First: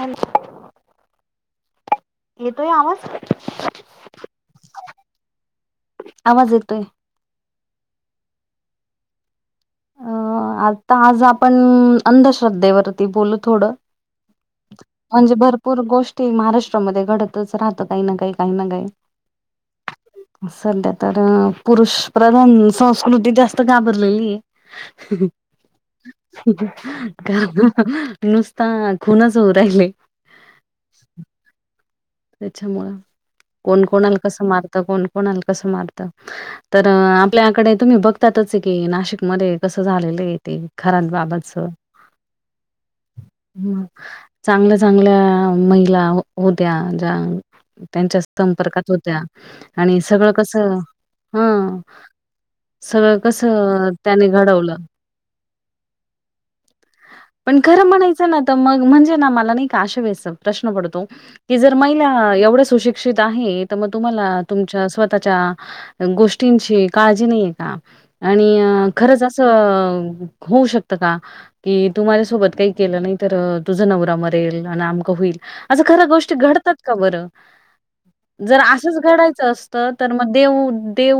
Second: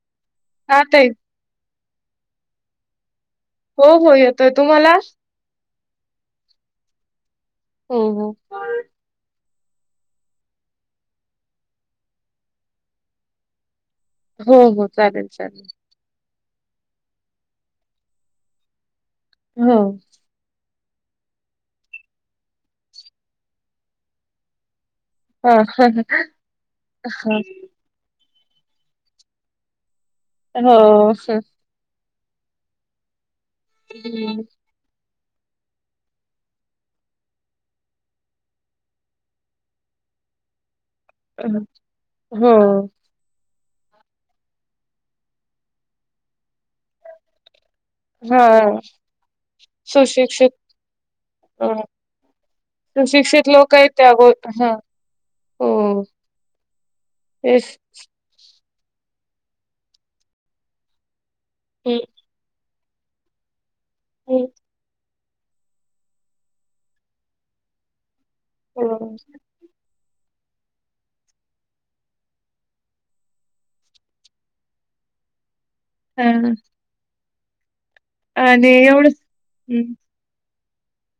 Hello. हा तें. तोय आवाज. हो हो येतोय तुम्हाला. आवाज येतोय. हं. हं. अ आता आज आपण अंधश्रद्धेवरती बोलू थोडं. हो हो चालेल म्हणजे चालेल. भरपूर गोष्ट ते महाराष्ट्रामध्ये घडतच राहतं काही ना काही काही ना काही हो. सध्या तर पुरुष प्रधान संस्कृती जास्त घाबरलेली आहे. हा हा हा नुसता खुणच होऊ राहिले. हो ह त्याच्यामुळं कोण कोणाला कसं हम्म. मारत कोण कोणाला कस मारत तर आपल्याकडे तुम्ही बघतातच की नाशिक मध्ये कसं झालेलं खर बाबतच हो ह चांगल्या चांगल्या महिला होत्या ज्या त्यांच्या हा संपर्कात होत्या आणि सगळं सुशिक्षित कस हा अ सगळं सुशिक्षित लोक आहेत कसं त्या त्याने गो हा घडवलं हो पण तेच खरं म्हणायचं ना म्हणजे मला प्रश् पो ज मव हम्म मग तुम्हाला हम्म, तुमच्या त्याच्या गोष्टींची काळजी नाहीये का आणि हो खरच असं होऊ शक का की तू माझ्यासोबत काही केलं नाही तर तुझ नव मरेल आणि आम होईल खर हा गोष्टी घडतात का बरं जर आणि असंच एवढं घडायचं असत हम्म तर मग देऊ देव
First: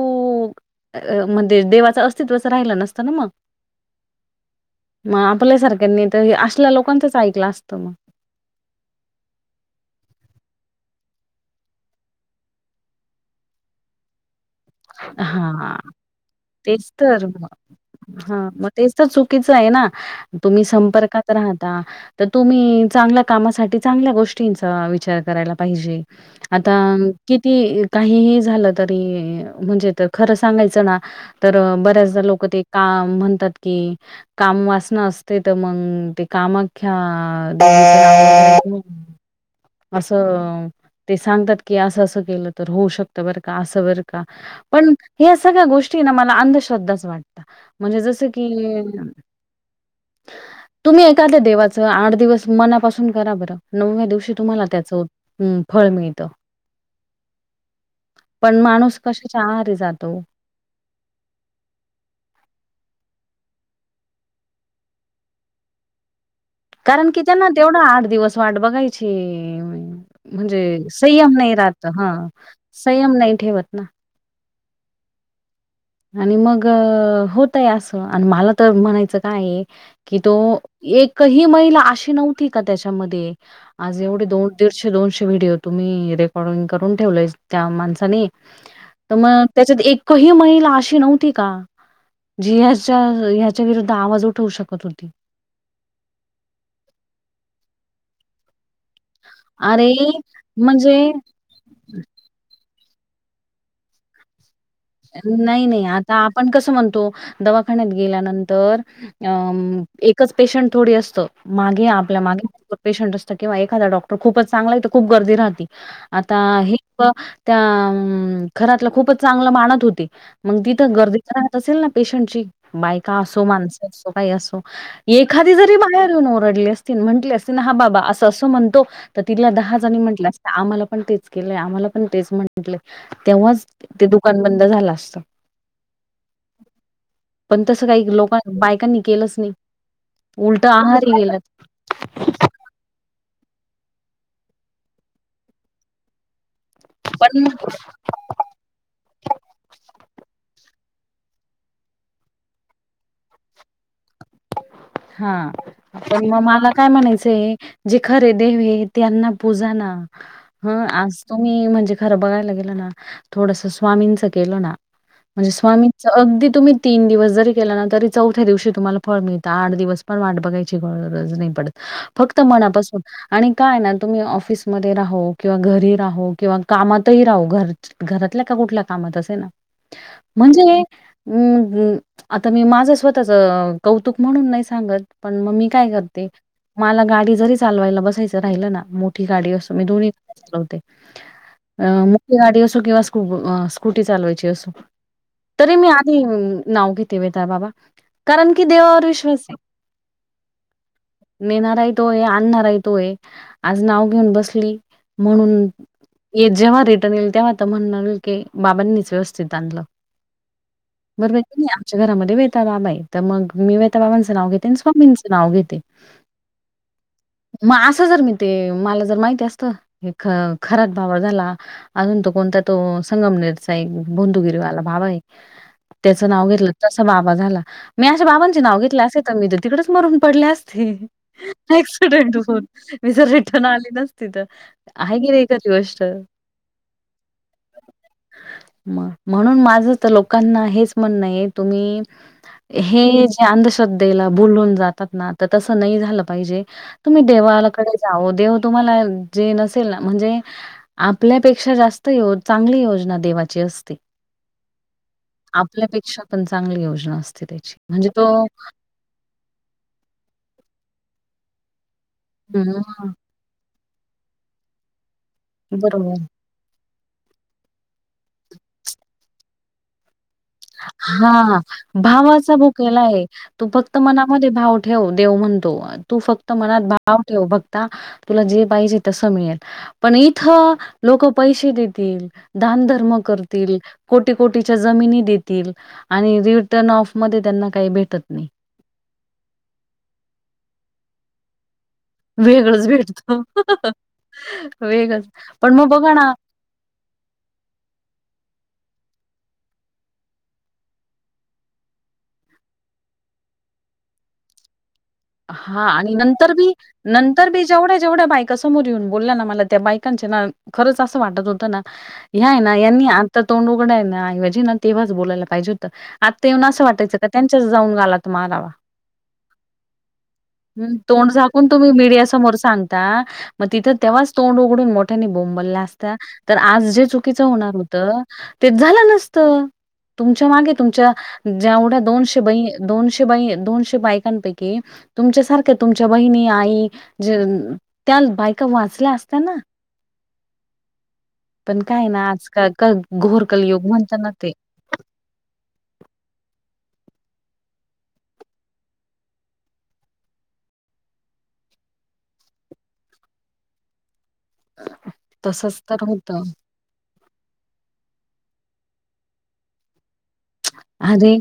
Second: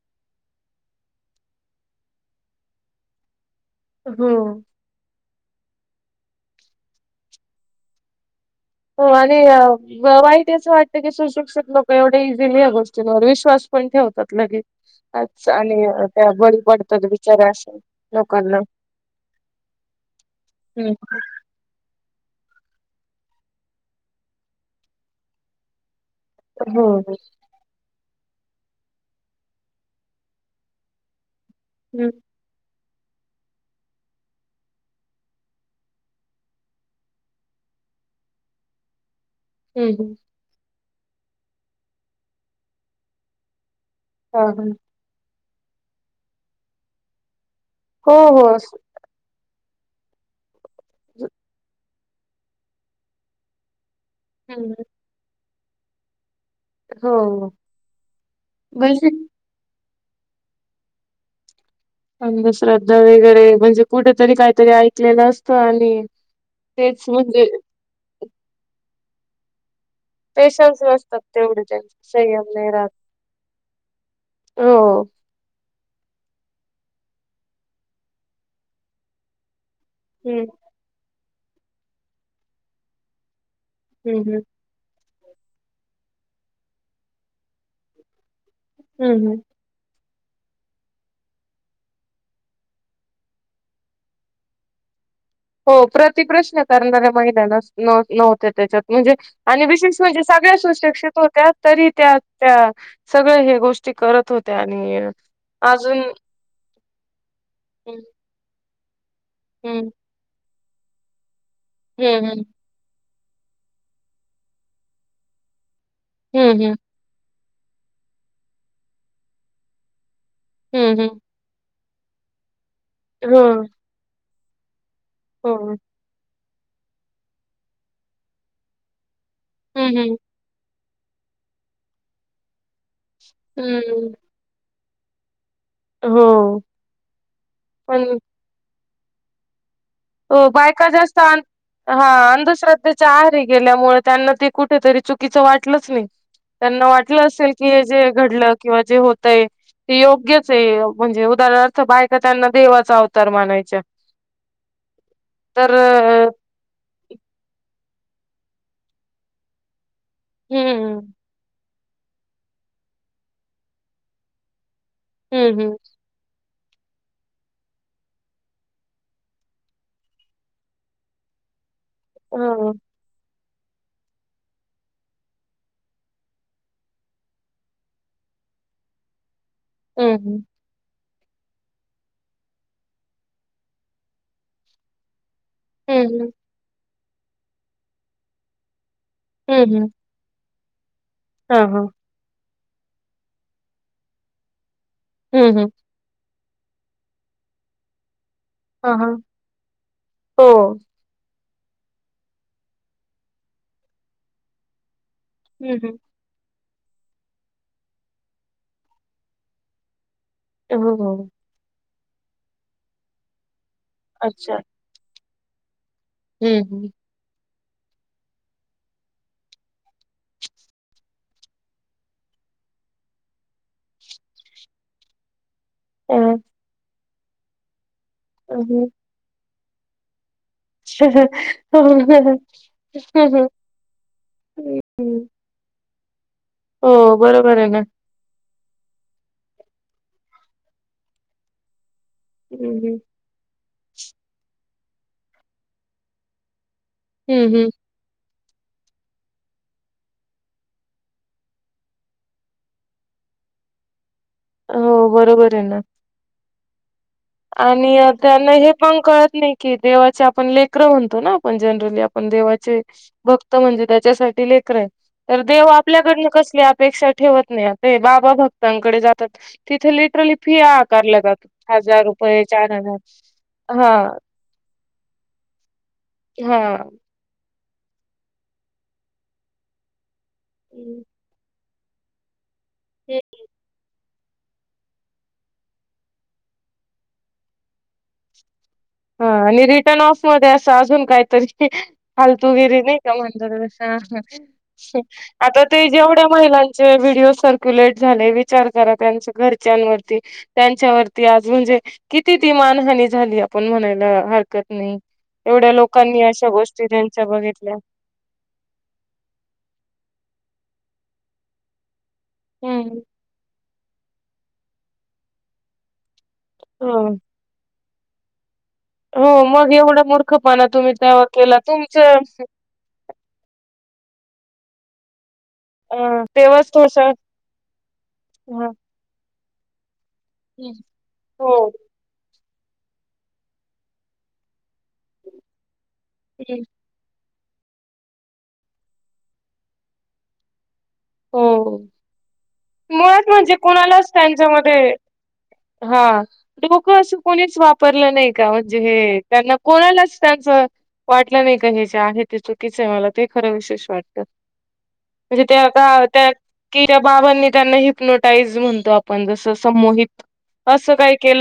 अ म्हणजे देवाचं अस्तित्वच राहिलं नसतं ना मग हो मग आपल्या सारख्यानी तर असल्या लोकांचंच ऐकलं असतं मग हो आणि वाईट असं वाटत की सुशिक्षित लोक एवढे इझी नाही आहे गोष्टींवर विश्वास पण ठेवतात लगे हा तेच पडतात तर म बिचाऱ्या अशा हा लोकांना. मग तेच तर चुकीच आहे तुम्ही हं, संपर्कात राहता तर तुम्ही चांगल्या कामासाठी चांगल्या गोष्टींचा विचार करायला पाहिजे आता हो, हो. किती काहीही झालं तरी म्हणजे खरं सांगायचं ना तर हं, बऱ्याचदा लोक ते का म्हणतात की काम वासनं असते तर मग ते कामाख्या ह हं, हं. असं ते सांगतात की असं असं केलं तर होऊ शकतं बरं का असं बर का हां, हां. पण ह सगळ्या गोष्टी ना मला अंधश्रद्धाच वाटत म्हणजे हो, जस हो. की असं तुम्ही एखाद्या देवाच आठ दिवस मनापासून करा बरं नवव्या दिवशी तुम्हाला हं, त्याचं फळ मिळतं हो. पण माणूस म्हणजे कशाच्याहरे जात त्तो अंधश्रद्धा वगैरे म्हणजे कुठेतरी काहीतरी ऐकलेलं असतं आणि तेच कारण कि म्हणजे त्यांना तेवढा आठ दिवस वाट बघायची म्हणजे पेशन्स नसतात संयम नाही तेवढे राहत त्यांचे हा संयम नाही राहत. संयम नाही ठेवत ना हो आणि मग होतय असं आणि मला तर म्हणायचं काय कि तो हं, एकही महिला अशी नव्हती का त्याच्यामध्ये आज हं, एवढे हं. दोन दीडशे दोनशे व्हिडिओ तुम्ही रेकॉर्डिंग करून ठेवलंय त्या माणसानी हं, तर हं. मग त्याच्यात एकही महिला न्ह का विरूध्द उठवू शकत होती हो प्रति प्रश्न करणाऱ्या महिन्याना नव्हते त्याच्यात म्हणजे आणि अरे विशेष म्हणजे सगळ्या म्हणजे सुशिक्षित होत्या तरी त्या त्या सगळे हे गोष्टी करत होते नाही नाही आता आपण कसं म्हणतो दवाखान्यात हं, गेल्यानंतर अ हं, एकच पेशंट थोडी असतं मागे आपल्या हं, हं. मागे पेशंट असतो किंवा एखादा डॉक्टर खूपच चांगला खूप गर्दी राह आता हं, हं. हे त्या खरातलं खूपच चांगलं माणत होती मग तिथं हं, हं. गर्दीच राहत असेल ना पेशंटची बाय का हो, असो माणस असो काही असो एखादी हो. जरी बाहेर येऊन अस ह बा अस अस म्हणतो तर तिला दहा ज हं, हं. म्हट आम्हा पण तेच केलंय आम्हाला पण तेच म्हंटले तेव्हाच ते हं. दुकान बंद झालं असत हो. पण तस काही लोकां बायकांनी केलंच नाही. हो उलट बायका आहारी जास्त गेलं आं हां अंधश्रद्धेच्या आहारी गेल्यामुळे त्यांना ते कुठेतरी चुकीचं वाटलंच नाही. त्यांना वाटलं पण असेल की हे जे घडलं किंवा जे होतय ते योग्य यच म्हणजे उदाहरणार्थ बायका त्यांना देवाचा अवतार मानाच्या. हा पण मग मला काय म्हणायचंय आहे जे खरे देव त्यांना पूजा ना ह हं, आज तुम्ही म्हणजे खर बघायला गेल ना थोडसंच स्वामीचं केल ना म्हणजे हं, हं. स्वामींच अगदी तुम्ही तीन दिवस जरी केला ना तरी चौथ्या दिवशी तुम्हाला फळ मिळत आठ दिवस पण वाट बघायची गरजच नाही पडत फक्त हां. मनापासून आणि काय ना तुम्ही ऑफिसमध्ये राहो किंवा घरी राहो किंवा कामातही राहू घरच घरात कुठल्या का कुठल्या कामात असे ना हं, हं. म्हणजे आता मी माझं स्वतःच कौतुक म्हणून नाही सांगत पण मग मी काय हं, करते हं. मला गाडी जरी चालवायला बसायचं राहिलं ना मोठी गाडी हं, असो. मी हं. दोन्ही चालवते हां, हां. अ मोठी गाडी असो किंवा वा स्कूटी चालवायची असो हं, हं. तरी मी आधी नाव घेते वेताल बाबा कारण कि हां, देवावर हां. विश्वास आहे हो. नेणाराही तो हे आणणाराही तो हे आज नाव घेऊन बसली म्हणून हं, हं. ये जेंव्हा रिटर्न येईल तेव्हा आता म्हणल की बाबांनीच व्यवस्थित आणलं हों हों च्या घरामध्ये वेताळ बाबा आहे. तर मग मी वेताबाबांचं नाव घेते. आणि स्वामींचं नाव घेते. हम्म हम्म म आसं जर मी ते मला जर माहिती असत हे ख खरात बाबा झाला अजून तो कोणता तो संगमनेरचा एक बोंधुगिरीवाला बाबा आहे अ त्याचं नाव घेतलं तस बाबा झाला मी अशा बाबांचे नाव अच्छा. घेत तर तिकडेच मरून पडले असते [inaudible] [inaudible] मी जर रिटर्न आली नसते तर एकच गोष्ट हो बरोबर आहे ना म म्हणून माझ तर लोकांना हेच म्हंण आहे तुम्ही हम्म हे जे अंधश्रद्धेला बोलून जातात ना तर तसं नाही झालं पाहिजे. तुम्ही हम्म देवालाकडे जाऊ देव तुम्हाला जे नसेल म्हणजे आपल्यापेक्षा जास्त चांगली योजना देवाची असते. हो बरोबर आहे ना आपल्यापेक्षा पण चांगली योजना असते त्याची आणि म्हणजे अ, तो त्यांना हे पण कळत नाही की देवाचे आपण लेकर म्हणतो ना आपण जनड्रली देवाचे हं, भक्त म्हणजे त्याच्यासाठी लेकर आहे तर देव बरोबर. आपल्याकडन कसले अपेक्षा ठेवत नाही बाबा भक्तांकडे जातात तिथे लिट्रली फी ह आकारला हां, जातात हजार रुप भावाचा भूकेला आहे. तू फक्त मनामध्ये भाव ठेव देव म्हणतो तू फक्त हा. मनात भाव ठेव भक्ता तुला जे पाहिजे तस मिळेल पण इथं लोक पैसे देतील दानधर्म करतील कोटी कोटीच्या जमिनी देतील आणि रिटर्न ऑफ मध्ये त्यांना काही भेटत नाही. हा आणि रिटर्न ऑफ मध्ये असं अजून काहीतरी फालतुगिरी वेगळंच नाही का भेटतं. म्हणजे कसं वेगळंच. आता पण मग ते बघा जेवढ्या ना महिलांचे व्हिडिओ सर्क्युलेट झाले विचार करा त्यांच्या घरच्यांवरती त्यांच्यावरती आज म्हणजे किती ती मान हनी झाली पण म्हणायला हरकत नाही एवढ्या हा आणि लोकांनी अशा नंतर बी गोष्टी त्यांच्या नंतर बी बघितल्या जेवढ्या जेवढ्या बायका समोर येऊन बोलल्या ना मला त्या बायकांच्या ना खरंच असं वाटत होतं ना ह्याय ना हम्म. यांनी आता तोंड ऐजी तेवच बोलायला पाहिजे होत आता असं वाटायचं हो का त्यांच्या जाऊन गाला त मारावा हो म हम् तोंड झाकून तुम्ही तुमचं मीडिया समोर सांगता मग तिथं तेव्हा तोंड उघडून मोठ्यानी बोंबलल्या असत्या अ तर तेव्हाच आज जे थोडसं चुकीचं होणार होत हा. तेच झालं नसत तुमच्या मागे तुमच्या हो ज्यावढ्या दोनशे बाई दोनशे बाई दोनशे बायकांपैकी क तुमच्या सारख्या तुमच्या बहिणी आई ज त्या बायका वाचल्या असत्याना पण हो. काय ना आजकाल क मुळात म्हणजे घोरकलयुग कोणालाच म्हणत ना ते त्यांच्यामध्ये हा त असं कोणीच वापरलं नाही का म्हणजे हे त्यांना कोणालाच त्यांच वाटलं नाही का हे आहे ते चुकीच आहे मला ते खरं विशे वा म्हणजे त्या तसंच का तर त्या होतं. कि त्या बाबांनी त्यांना ह हेपनोटाईज म्हणतो आपण जसं समहित असं अरे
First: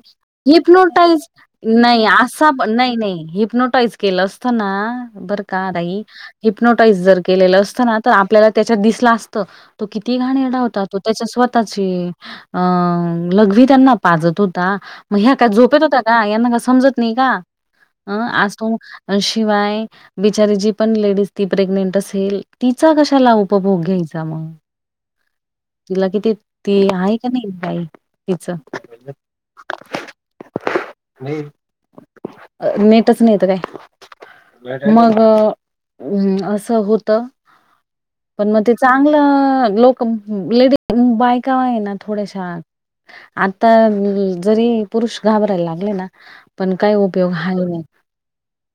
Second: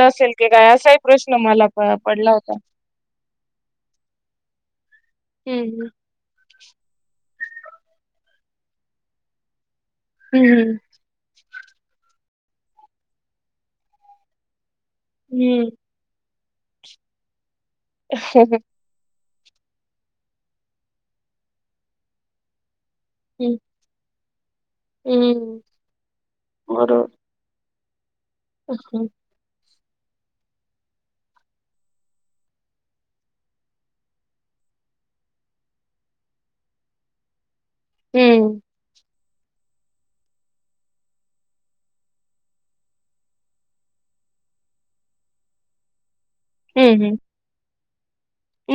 असाही हिपनोटाईज प्रश्न मला प नाही पडला असा होता नाही नाही हिपनोटाईज केलं असताना ह बर का हम्म आई हिप्नोटाईज जर केलेलं असतं ना तर आपल्याला त्याच्यात दिसलं असत तो किती घाणेरडा हम्म होता तो त्याच्या स्वतःची अ लघवी त्यांना पाजत होता मग ह्या काय झोपेत होत्या का यांना का समजत नाही का अं हम्म आजो शिवाय बिचारी जी पण लेडीज ती प्रेग्नेंट असेल ती चा कशाला उपभोग घ्यायचा मग हम्म तिला किती ती बरोबर आहे का नाही बाई तिच हम्म नेतच नाहीेत काय मगम असं होत पण मग ते चांगलं लोक लेडी म बायका आहे ना थोड्याश आता जरी पुरुष घाबरायला लागले ना पण काही हम्म हम्म उपयोग हय नाही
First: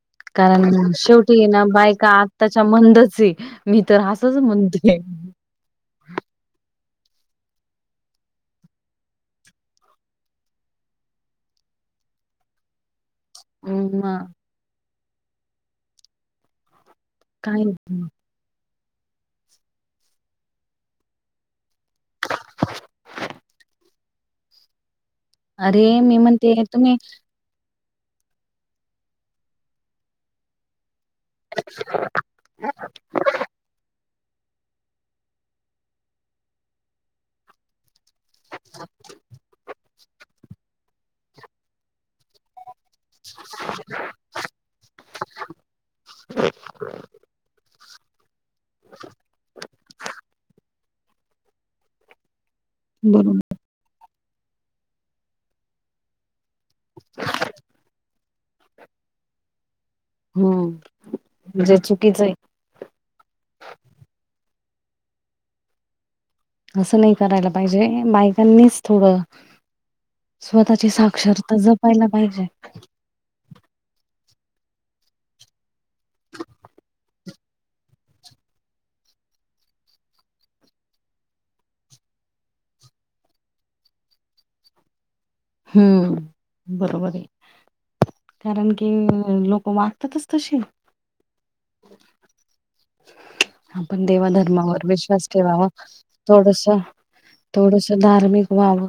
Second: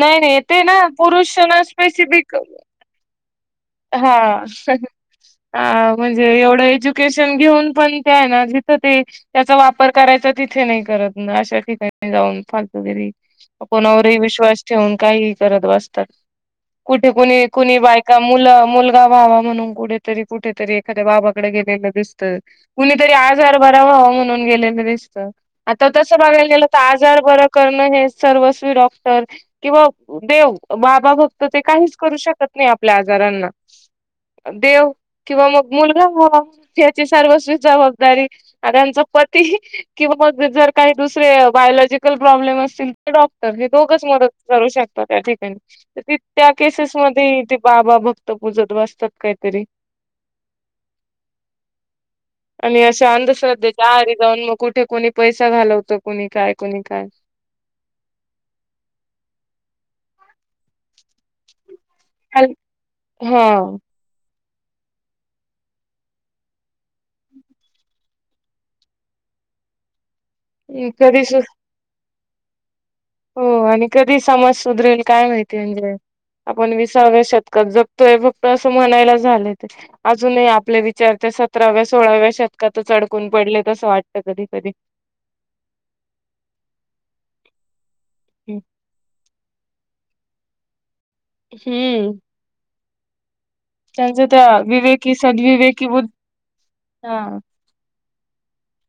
नाही नाही ते ना कारण शेवटी आहे पुरुषना ना बायका स्पेसिफिक आत्ताच्या मंदच आहे मी तर असंच हा म्हणते म्हणजे ुकेशन घेऊन पण जिथ त्याचा वापर करायच तिथे नाही कर अ ठिकाणी जाऊन फ वगैरे कोणावरही मग विश्वास ठेवून काहीही करत बसतात कुठे कुणी काय कुणी बायका मुगावा म्हणून कु कुठेतरी एखाद्या बाकडे गेलेलं दिसत कुणीतरी आ अरे मी म्हणते आ तुम्ही सर्व ड क फक्त ते काहीच करू शकत नाही आपल्या आजारांना देव किंवा मग मुलगा ह हचे सर्वस्वी जाव त्यां पती किंवा मग जर काही दुसरे बायोलॉजिकल प्रॉब्लेम असतील डॉक्टर हे दोघच मदत करू शकतात त्या ठिकाणी त त्या केसेस मध्ये बाबा भक्त पूजत वासतात काहीतरी आणि अं बरोबर अंधश्रद्धेच्या आहारी जाऊन मग कुठे कोणी पैसा घालवत कोणी काय कोणी काय हम जची हा असं नाही करायला पाहिजे बायकांनीच थोडं स्वतःची कधी सु साक्षरता जपायला पाहिजे हो आणि कधी समज सुधरेल काय माहिती म्हणजे आपण विसाव्या शतकात जगतोय फक्त अस म्हणायला झाले ते अजूनही आपले विचार सतराव्या सोळाव्या शतकात चडकून पडले तसं वाटत कधी कधी हम्म बरोबर आहे कारण की लोक माग ततच तशी हम्म आपण त्यांचं त्या देवाधर्मावर विवेकी विश्वास ठेवावा सदविवेकी बुद्ध थोडस हा थोडस धार्मिक व्हाव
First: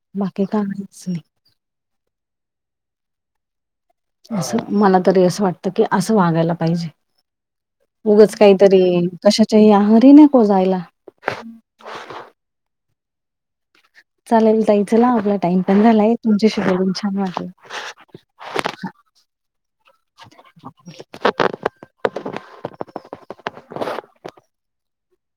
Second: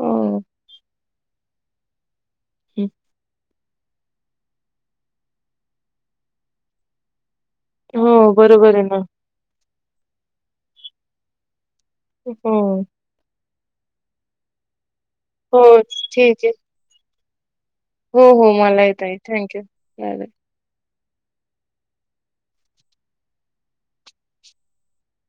हो बाकी काहीच नाही हम् असं मला तरी असं वाटतं की असं वागायला पाहिजे हो उगच बरोबर आहे काहीतरी ना कशाच्या ह आहारी नाही कोो जायला होम चालेल त च ना आपला टाइम हो पण झालाय ठीक तुमच्या आहे शिवाडून छान वाटलं हो हो मलाहीेत आहे थँक यू [inaudible]